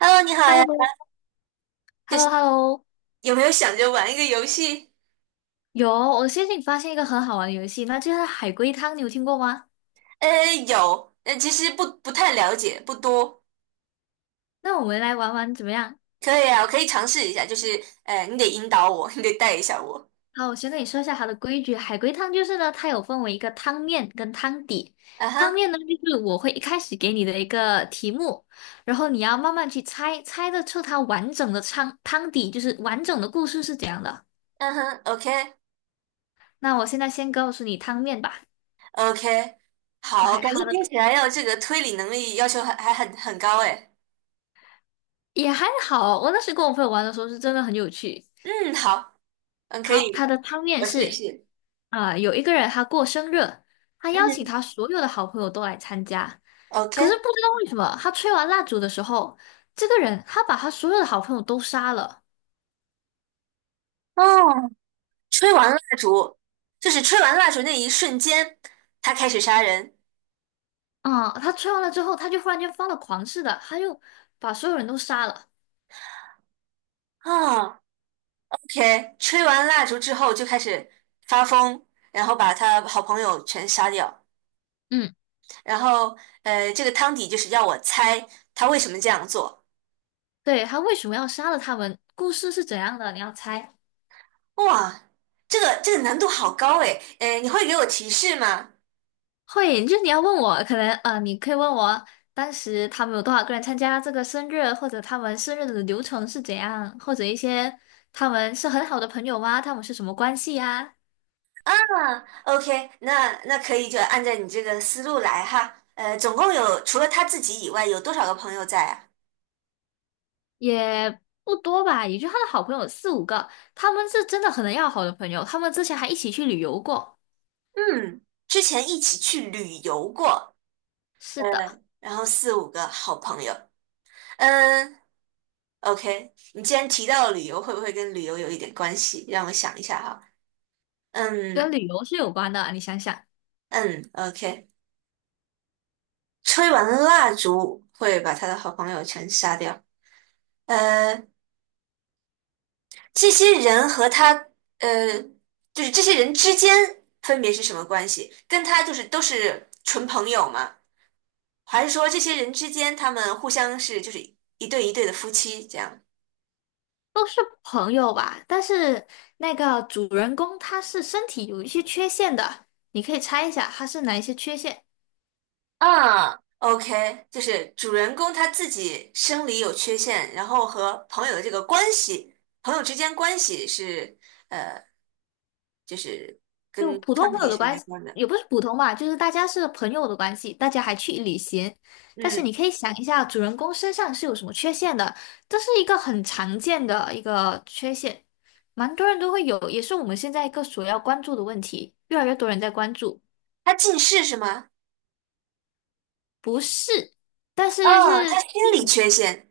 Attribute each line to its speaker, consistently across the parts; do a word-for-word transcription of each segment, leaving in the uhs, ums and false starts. Speaker 1: Hello，你好
Speaker 2: h e l
Speaker 1: 呀，
Speaker 2: l o h e
Speaker 1: 就
Speaker 2: l l o
Speaker 1: 是
Speaker 2: hello
Speaker 1: 有没有想着玩一个游戏？
Speaker 2: 有，我最近发现一个很好玩的游戏，那就是海龟汤，你有听过吗？
Speaker 1: 呃，有，呃，其实不不太了解，不多。
Speaker 2: 那我们来玩玩怎么样？
Speaker 1: 可以啊，我可以尝试一下，就是呃，你得引导我，你得带一下我。
Speaker 2: 好，我先跟你说一下它的规矩。海龟汤就是呢，它有分为一个汤面跟汤底。
Speaker 1: 啊
Speaker 2: 汤
Speaker 1: 哈，
Speaker 2: 面呢，就是我会一开始给你的一个题目，然后你要慢慢去猜，猜得出它完整的汤汤底，就是完整的故事是怎样的。
Speaker 1: 嗯哼，OK。
Speaker 2: 那我现在先告诉你汤面吧。
Speaker 1: OK，好，
Speaker 2: OK，
Speaker 1: 感觉
Speaker 2: 好
Speaker 1: 听
Speaker 2: 的，
Speaker 1: 起来要这个推理能力要求还还很很高哎。
Speaker 2: 也还好，我那时跟我朋友玩的时候是真的很有趣。
Speaker 1: 嗯，好，嗯，可
Speaker 2: 好，他
Speaker 1: 以，
Speaker 2: 的汤面
Speaker 1: 我试一
Speaker 2: 是，
Speaker 1: 试。
Speaker 2: 啊、有一个人他过生日，他
Speaker 1: 嗯
Speaker 2: 邀请
Speaker 1: 哼
Speaker 2: 他所有的好朋友都来参加，可是
Speaker 1: ，OK，
Speaker 2: 不知道为什么，他吹完蜡烛的时候，这个人他把他所有的好朋友都杀了。
Speaker 1: 哦，吹完蜡烛，就是吹完蜡烛那一瞬间，他开始杀人。
Speaker 2: 啊、他吹完了之后，他就忽然间发了狂似的，他就把所有人都杀了。
Speaker 1: 啊。OK,吹完蜡烛之后就开始发疯，然后把他好朋友全杀掉。
Speaker 2: 嗯，
Speaker 1: 然后，呃，这个汤底就是要我猜他为什么这样做。
Speaker 2: 对，他为什么要杀了他们？故事是怎样的？你要猜？
Speaker 1: 哇，这个这个难度好高诶，呃，你会给我提示吗？
Speaker 2: 会，就是你要问我，可能呃，你可以问我当时他们有多少个人参加这个生日，或者他们生日的流程是怎样，或者一些他们是很好的朋友吗？他们是什么关系呀？
Speaker 1: 啊，OK，那那可以就按照你这个思路来哈。呃，总共有除了他自己以外，有多少个朋友在啊？
Speaker 2: 也不多吧，也就他的好朋友四五个，他们是真的很要好的朋友，他们之前还一起去旅游过。
Speaker 1: 嗯，之前一起去旅游过，呃，
Speaker 2: 是的，
Speaker 1: 然后四五个好朋友。嗯、OK,你既然提到了旅游，会不会跟旅游有一点关系？让我想一下哈。
Speaker 2: 跟
Speaker 1: 嗯
Speaker 2: 旅游是有关的，你想想，
Speaker 1: 嗯，OK，吹完蜡烛会把他的好朋友全杀掉。呃，这些人和他，呃，就是这些人之间分别是什么关系？跟他就是都是纯朋友吗？还是说这些人之间他们互相是就是一对一对的夫妻这样？
Speaker 2: 都是朋友吧，但是那个主人公他是身体有一些缺陷的，你可以猜一下他是哪一些缺陷。
Speaker 1: 啊，OK，就是主人公他自己生理有缺陷，然后和朋友的这个关系，朋友之间关系是就是
Speaker 2: 就
Speaker 1: 跟
Speaker 2: 普通
Speaker 1: 康
Speaker 2: 朋友
Speaker 1: 体
Speaker 2: 的
Speaker 1: 是
Speaker 2: 关
Speaker 1: 没
Speaker 2: 系，
Speaker 1: 关的。
Speaker 2: 也不是普通吧，就是大家是朋友的关系，大家还去旅行。但是
Speaker 1: 嗯，
Speaker 2: 你可以想一下，主人公身上是有什么缺陷的，这是一个很常见的一个缺陷，蛮多人都会有，也是我们现在一个所要关注的问题，越来越多人在关注。
Speaker 1: 他近视是吗？
Speaker 2: 不是，但是
Speaker 1: 哦，
Speaker 2: 是
Speaker 1: 他心理
Speaker 2: 嗯
Speaker 1: 缺陷。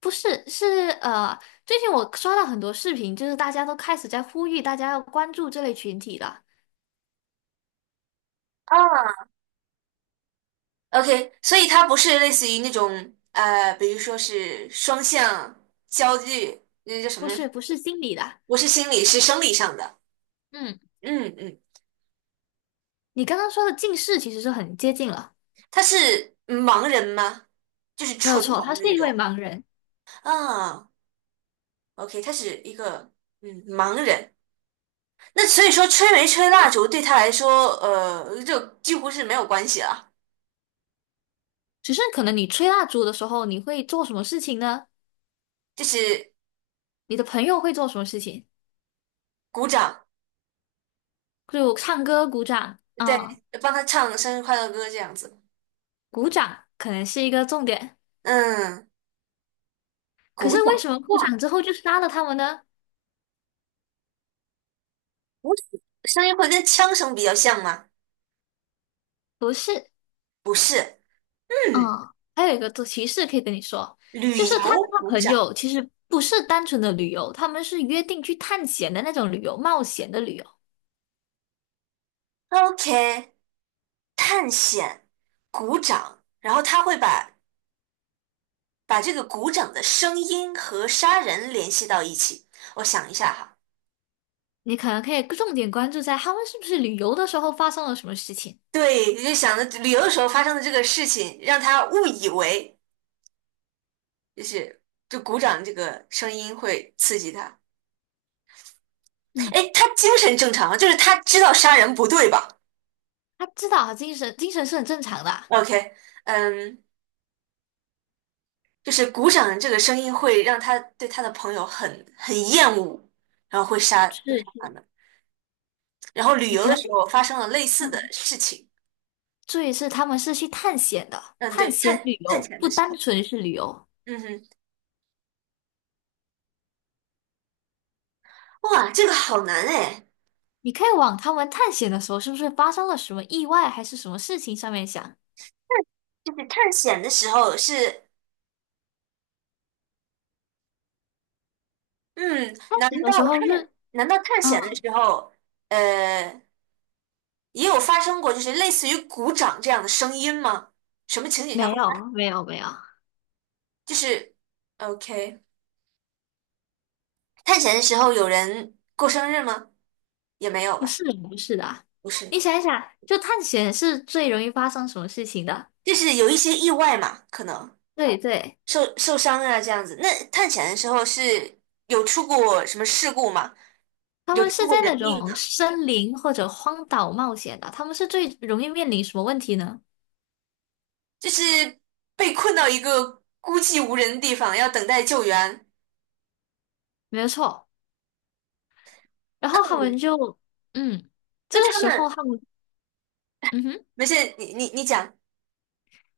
Speaker 2: 不是是呃，最近我刷到很多视频，就是大家都开始在呼吁大家要关注这类群体了，
Speaker 1: 哦，OK,所以他不是类似于那种呃，比如说是双向焦虑，那叫什
Speaker 2: 不
Speaker 1: 么？
Speaker 2: 是不是心理的，
Speaker 1: 不是心理，是生理上的。
Speaker 2: 嗯。
Speaker 1: 嗯嗯，
Speaker 2: 你刚刚说的近视其实是很接近了，
Speaker 1: 他是盲人吗？就是
Speaker 2: 没有
Speaker 1: 纯
Speaker 2: 错，
Speaker 1: 盲的
Speaker 2: 他是
Speaker 1: 那
Speaker 2: 一位
Speaker 1: 种。
Speaker 2: 盲人。
Speaker 1: 啊， OK,他是一个嗯盲人，那所以说吹没吹蜡烛对他来说，呃，就几乎是没有关系了，
Speaker 2: 只是可能你吹蜡烛的时候，你会做什么事情呢？
Speaker 1: 就是
Speaker 2: 你的朋友会做什么事情？
Speaker 1: 鼓掌，
Speaker 2: 就唱歌、鼓掌啊、
Speaker 1: 对，帮他唱生日快乐歌这样子。
Speaker 2: 鼓掌可能是一个重点。
Speaker 1: 嗯，
Speaker 2: 可
Speaker 1: 鼓
Speaker 2: 是为
Speaker 1: 掌，
Speaker 2: 什么鼓
Speaker 1: 哇，
Speaker 2: 掌之后就杀了他们呢？
Speaker 1: 鼓掌声音会跟枪声比较像吗？
Speaker 2: 不是，
Speaker 1: 不是，
Speaker 2: 嗯，
Speaker 1: 嗯，
Speaker 2: 还有一个提示可以跟你说，
Speaker 1: 旅
Speaker 2: 就是他
Speaker 1: 游
Speaker 2: 跟他
Speaker 1: 鼓
Speaker 2: 朋
Speaker 1: 掌
Speaker 2: 友其实不是单纯的旅游，他们是约定去探险的那种旅游，冒险的旅游。
Speaker 1: ，OK,探险鼓掌，然后他会把把这个鼓掌的声音和杀人联系到一起。我想一下哈。
Speaker 2: 你可能可以重点关注在他们是不是旅游的时候发生了什么事情。
Speaker 1: 对，就想着旅游的时候发生的这个事情，让他误以为就是就鼓掌这个声音会刺激他。
Speaker 2: 嗯，
Speaker 1: 哎，他精神正常吗就是他知道杀人不对吧
Speaker 2: 他知道啊，精神精神是很正常的啊。
Speaker 1: ？OK,嗯，就是鼓掌这个声音会让他对他的朋友很很厌恶，然后会杀会
Speaker 2: 是
Speaker 1: 杀他
Speaker 2: 是，
Speaker 1: 们。然后旅
Speaker 2: 你
Speaker 1: 游
Speaker 2: 可
Speaker 1: 的
Speaker 2: 能
Speaker 1: 时候发生了类似的
Speaker 2: 嗯，
Speaker 1: 事情。
Speaker 2: 注意是他们是去探险的，
Speaker 1: 嗯，
Speaker 2: 探
Speaker 1: 对，
Speaker 2: 险旅
Speaker 1: 探探
Speaker 2: 游
Speaker 1: 险
Speaker 2: 不
Speaker 1: 的时候，
Speaker 2: 单纯是旅游。
Speaker 1: 嗯哼，哇，这个好难哎。
Speaker 2: 你可以往他们探险的时候是不是发生了什么意外还是什么事情上面想。
Speaker 1: 就是探险的时候是嗯，
Speaker 2: 探
Speaker 1: 难
Speaker 2: 险的
Speaker 1: 道
Speaker 2: 时
Speaker 1: 探
Speaker 2: 候是
Speaker 1: 难道探险的
Speaker 2: 嗯，
Speaker 1: 时候，呃，也有发生过就是类似于鼓掌这样的声音吗？什么情景下
Speaker 2: 没
Speaker 1: 会发？
Speaker 2: 有没有没有，
Speaker 1: 就是，OK,探险的时候有人过生日吗？也没有
Speaker 2: 不
Speaker 1: 吧，
Speaker 2: 是不是的啊。
Speaker 1: 不是
Speaker 2: 你
Speaker 1: 吧？
Speaker 2: 想一想，就探险是最容易发生什么事情的？
Speaker 1: 就是有一些意外嘛，可能
Speaker 2: 对对，
Speaker 1: 受受伤啊这样子。那探险的时候是有出过什么事故吗？
Speaker 2: 他
Speaker 1: 有
Speaker 2: 们
Speaker 1: 出
Speaker 2: 是
Speaker 1: 过
Speaker 2: 在
Speaker 1: 人
Speaker 2: 那
Speaker 1: 命
Speaker 2: 种
Speaker 1: 啊？
Speaker 2: 森林或者荒岛冒险的，他们是最容易面临什么问题呢？
Speaker 1: 就是被困到一个孤寂无人的地方，要等待救援。
Speaker 2: 没有错。然后他们就，嗯，这
Speaker 1: 那
Speaker 2: 个
Speaker 1: 他
Speaker 2: 时候
Speaker 1: 们。
Speaker 2: 他们，嗯哼，
Speaker 1: 没事，你你你讲，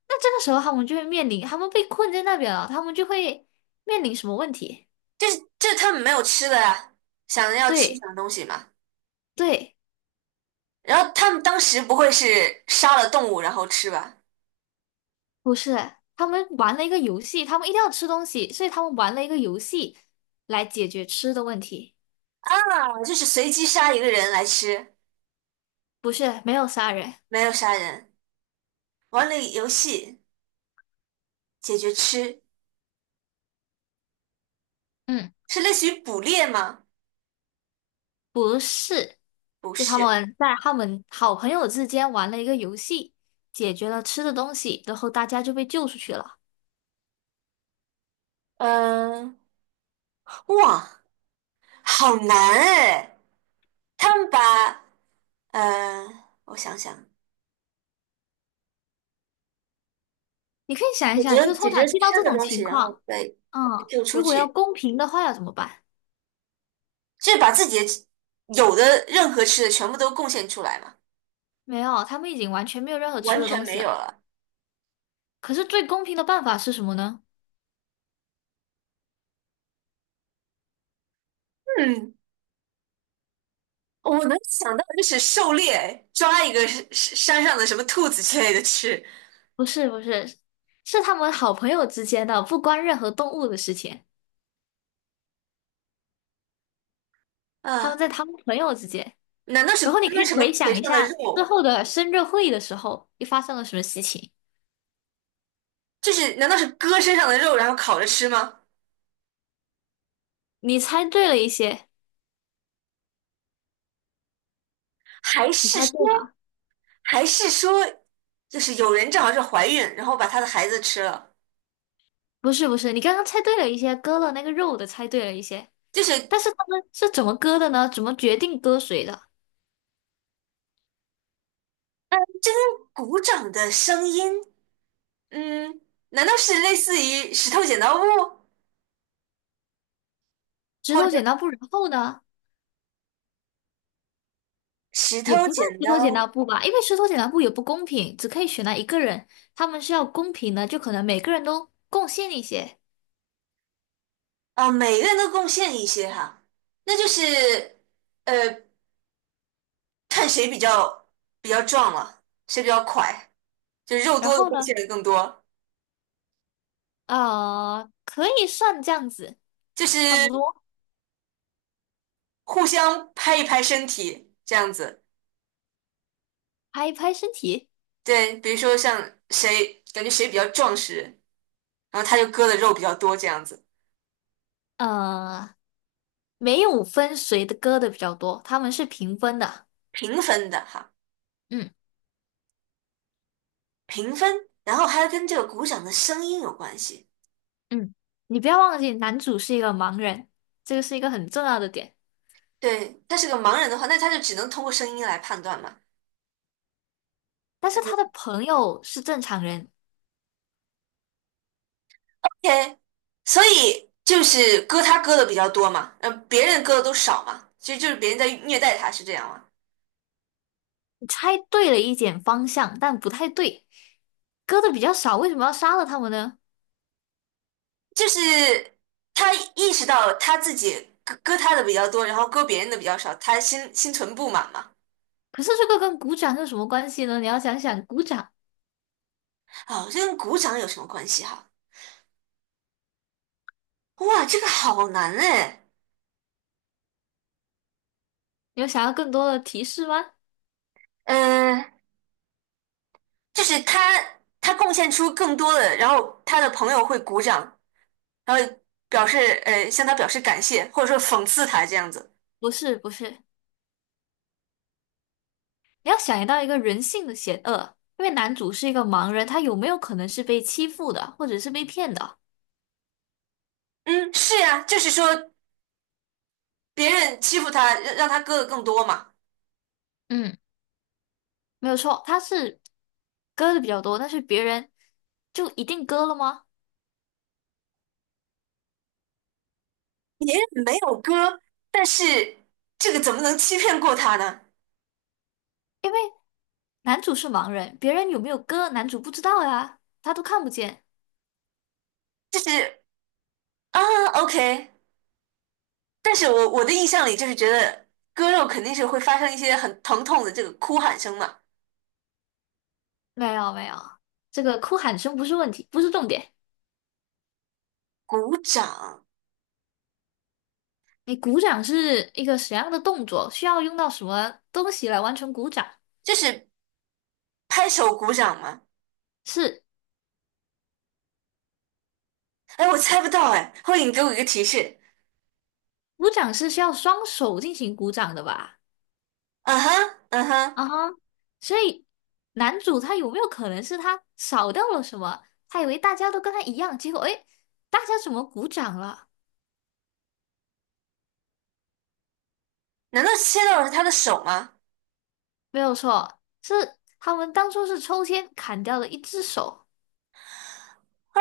Speaker 2: 那这个时候他们就会面临，他们被困在那边了，他们就会面临什么问题？
Speaker 1: 就是就是他们没有吃的呀，想着要吃什
Speaker 2: 对
Speaker 1: 么东西嘛。
Speaker 2: 对，
Speaker 1: 然后他们当时不会是杀了动物然后吃吧？
Speaker 2: 不是，他们玩了一个游戏，他们一定要吃东西，所以他们玩了一个游戏来解决吃的问题。
Speaker 1: 啊，就是随机杀一个人来吃，
Speaker 2: 不是，没有杀人，
Speaker 1: 没有杀人。玩了游戏解决吃，
Speaker 2: 嗯，
Speaker 1: 是类似于捕猎吗？
Speaker 2: 不是，
Speaker 1: 不
Speaker 2: 就他
Speaker 1: 是。
Speaker 2: 们在他们好朋友之间玩了一个游戏，解决了吃的东西，然后大家就被救出去了。
Speaker 1: 嗯、哇，好难哎！他们把呃，我想想，
Speaker 2: 你可以想
Speaker 1: 解
Speaker 2: 一想，就
Speaker 1: 决
Speaker 2: 是通
Speaker 1: 解决
Speaker 2: 常遇到
Speaker 1: 吃
Speaker 2: 这
Speaker 1: 的
Speaker 2: 种
Speaker 1: 东西，
Speaker 2: 情
Speaker 1: 然后
Speaker 2: 况。
Speaker 1: 再
Speaker 2: 嗯，
Speaker 1: Q 出
Speaker 2: 如果要
Speaker 1: 去。
Speaker 2: 公平的话要怎么办？
Speaker 1: 就是把自己的有的任何吃的全部都贡献出来嘛，
Speaker 2: 没有，他们已经完全没有任何吃
Speaker 1: 完
Speaker 2: 的
Speaker 1: 全
Speaker 2: 东西
Speaker 1: 没有
Speaker 2: 了。
Speaker 1: 了。
Speaker 2: 可是最公平的办法是什么呢？
Speaker 1: 嗯，我能想到的就是狩猎，抓一个山山上的什么兔子之类的吃
Speaker 2: 不是不是，是他们好朋友之间的，不关任何动物的事情。他
Speaker 1: 啊？
Speaker 2: 们在他们朋友之间，
Speaker 1: 难道是
Speaker 2: 然后你可
Speaker 1: 割
Speaker 2: 以
Speaker 1: 什么
Speaker 2: 回
Speaker 1: 腿
Speaker 2: 想一
Speaker 1: 上的
Speaker 2: 下之
Speaker 1: 肉？
Speaker 2: 后的生日会的时候，又发生了什么事情？
Speaker 1: 就是难道是割身上的肉然后烤着吃吗？
Speaker 2: 你猜对了一些，
Speaker 1: 还
Speaker 2: 你
Speaker 1: 是
Speaker 2: 猜对
Speaker 1: 说
Speaker 2: 了，
Speaker 1: 还是说，就是有人正好是怀孕，然后把她的孩子吃了？
Speaker 2: 不是不是，你刚刚猜对了一些，割了那个肉的猜对了一些，
Speaker 1: 就是嗯，
Speaker 2: 但是他们是怎么割的呢？怎么决定割谁的？
Speaker 1: 真鼓掌的声音，嗯，难道是类似于石头剪刀布？
Speaker 2: 石
Speaker 1: 或
Speaker 2: 头
Speaker 1: 者
Speaker 2: 剪刀布，然后呢？
Speaker 1: 石
Speaker 2: 也不
Speaker 1: 头
Speaker 2: 算
Speaker 1: 剪
Speaker 2: 石头剪刀
Speaker 1: 刀，
Speaker 2: 布吧，因为石头剪刀布也不公平，只可以选那一个人，他们是要公平的，就可能每个人都贡献一些。
Speaker 1: 啊，每个人都贡献一些哈，那就是呃，看谁比较比较壮了，谁比较快，就肉
Speaker 2: 然
Speaker 1: 多的
Speaker 2: 后
Speaker 1: 贡
Speaker 2: 呢，
Speaker 1: 献的更多，
Speaker 2: 呃，可以算这样子，
Speaker 1: 就是
Speaker 2: 差不多，
Speaker 1: 互相拍一拍身体这样子。
Speaker 2: 拍一拍身体，
Speaker 1: 对，比如说像谁感觉谁比较壮实，然后他就割的肉比较多这样子，
Speaker 2: 呃，没有分谁的歌的比较多，他们是平分的。
Speaker 1: 平分的哈，
Speaker 2: 嗯
Speaker 1: 平分，然后还要跟这个鼓掌的声音有关系。
Speaker 2: 嗯，你不要忘记，男主是一个盲人，这个是一个很重要的点，
Speaker 1: 对，他是个盲人的话，那他就只能通过声音来判断嘛。
Speaker 2: 但是他的朋友是正常人，
Speaker 1: 天，所以就是割他割的比较多嘛，嗯、别人割的都少嘛，其实就是别人在虐待他，是这样吗？
Speaker 2: 你猜对了一点方向，但不太对。割的比较少，为什么要杀了他们呢？
Speaker 1: 就是他意识到他自己割割他的比较多，然后割别人的比较少，他心心存不满嘛。
Speaker 2: 可是这个跟鼓掌有什么关系呢？你要想想鼓掌，
Speaker 1: 哦，这跟鼓掌有什么关系哈？哇，这个好难哎。
Speaker 2: 你有想要更多的提示吗？
Speaker 1: 嗯，就是他他贡献出更多的，然后他的朋友会鼓掌，然后表示呃向他表示感谢，或者说讽刺他这样子。
Speaker 2: 不是，不是，你要想到一个人性的险恶，因为男主是一个盲人，他有没有可能是被欺负的，或者是被骗的？
Speaker 1: 嗯，是呀，就是说别人欺负他，让让他割的更多嘛。
Speaker 2: 嗯，没有错，他是割的比较多，但是别人就一定割了吗？
Speaker 1: 别人没有割，但是这个怎么能欺骗过他呢？
Speaker 2: 男主是盲人，别人有没有割，男主不知道呀，他都看不见。
Speaker 1: 就是啊，OK。但是我我的印象里就是觉得割肉肯定是会发生一些很疼痛的这个哭喊声嘛，
Speaker 2: 没有没有，这个哭喊声不是问题，不是重点。
Speaker 1: 鼓掌
Speaker 2: 你鼓掌是一个什么样的动作？需要用到什么东西来完成鼓掌？
Speaker 1: 就是拍手鼓掌嘛。
Speaker 2: 是，
Speaker 1: 哎，我猜不到哎，后者你给我一个提示。
Speaker 2: 鼓掌是需要双手进行鼓掌的吧？
Speaker 1: 嗯哼，嗯哼，
Speaker 2: 啊哈，所以男主他有没有可能是他少掉了什么？他以为大家都跟他一样，结果诶，大家怎么鼓掌了？
Speaker 1: 难道切到的是他的手吗？
Speaker 2: 没有错，是他们当初是抽签砍掉了一只手。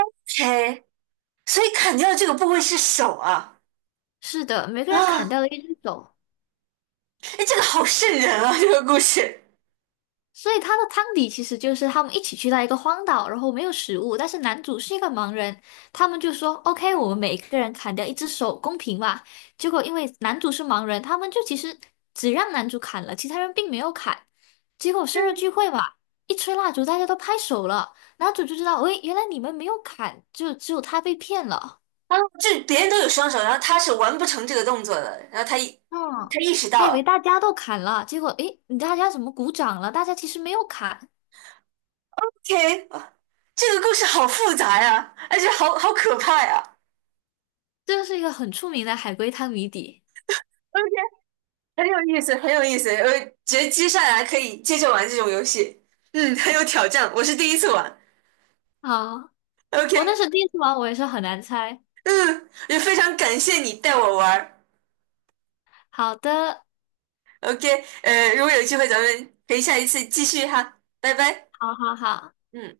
Speaker 1: o 所以砍掉的这个部位是手啊。
Speaker 2: 是的，每个人砍
Speaker 1: 啊，
Speaker 2: 掉了一只手。
Speaker 1: 哎，这个好瘆人啊！这个故事，
Speaker 2: 所以他的汤底其实就是他们一起去到一个荒岛，然后没有食物，但是男主是一个盲人，他们就说 OK，我们每一个人砍掉一只手，公平吧。结果因为男主是盲人，他们就其实只让男主砍了，其他人并没有砍。结果生日聚会嘛，一吹蜡烛，大家都拍手了，男主就知道，喂，原来你们没有砍，就只有他被骗了。
Speaker 1: 啊，这别人都有双手，然后他是完不成这个动作的，然后他一
Speaker 2: 嗯，
Speaker 1: 他意识到
Speaker 2: 他以为
Speaker 1: 了
Speaker 2: 大家都砍了，结果诶，你大家怎么鼓掌了？大家其实没有砍，
Speaker 1: ，OK,啊这个故事好复杂呀，而且好好可怕呀
Speaker 2: 这个是一个很出名的海龟汤谜底。
Speaker 1: ，OK，很有意思，很有意思，我觉得接下来可以接着玩这种游戏，嗯，很有挑战，我是第一次玩
Speaker 2: 好，我那
Speaker 1: ，OK，
Speaker 2: 是第一次玩，我也是很难猜。
Speaker 1: 嗯，也非常感谢你带我玩
Speaker 2: 好的，
Speaker 1: ，OK,呃，如果有机会咱们可以下一次继续哈，拜拜，
Speaker 2: 好好好。
Speaker 1: 嗯。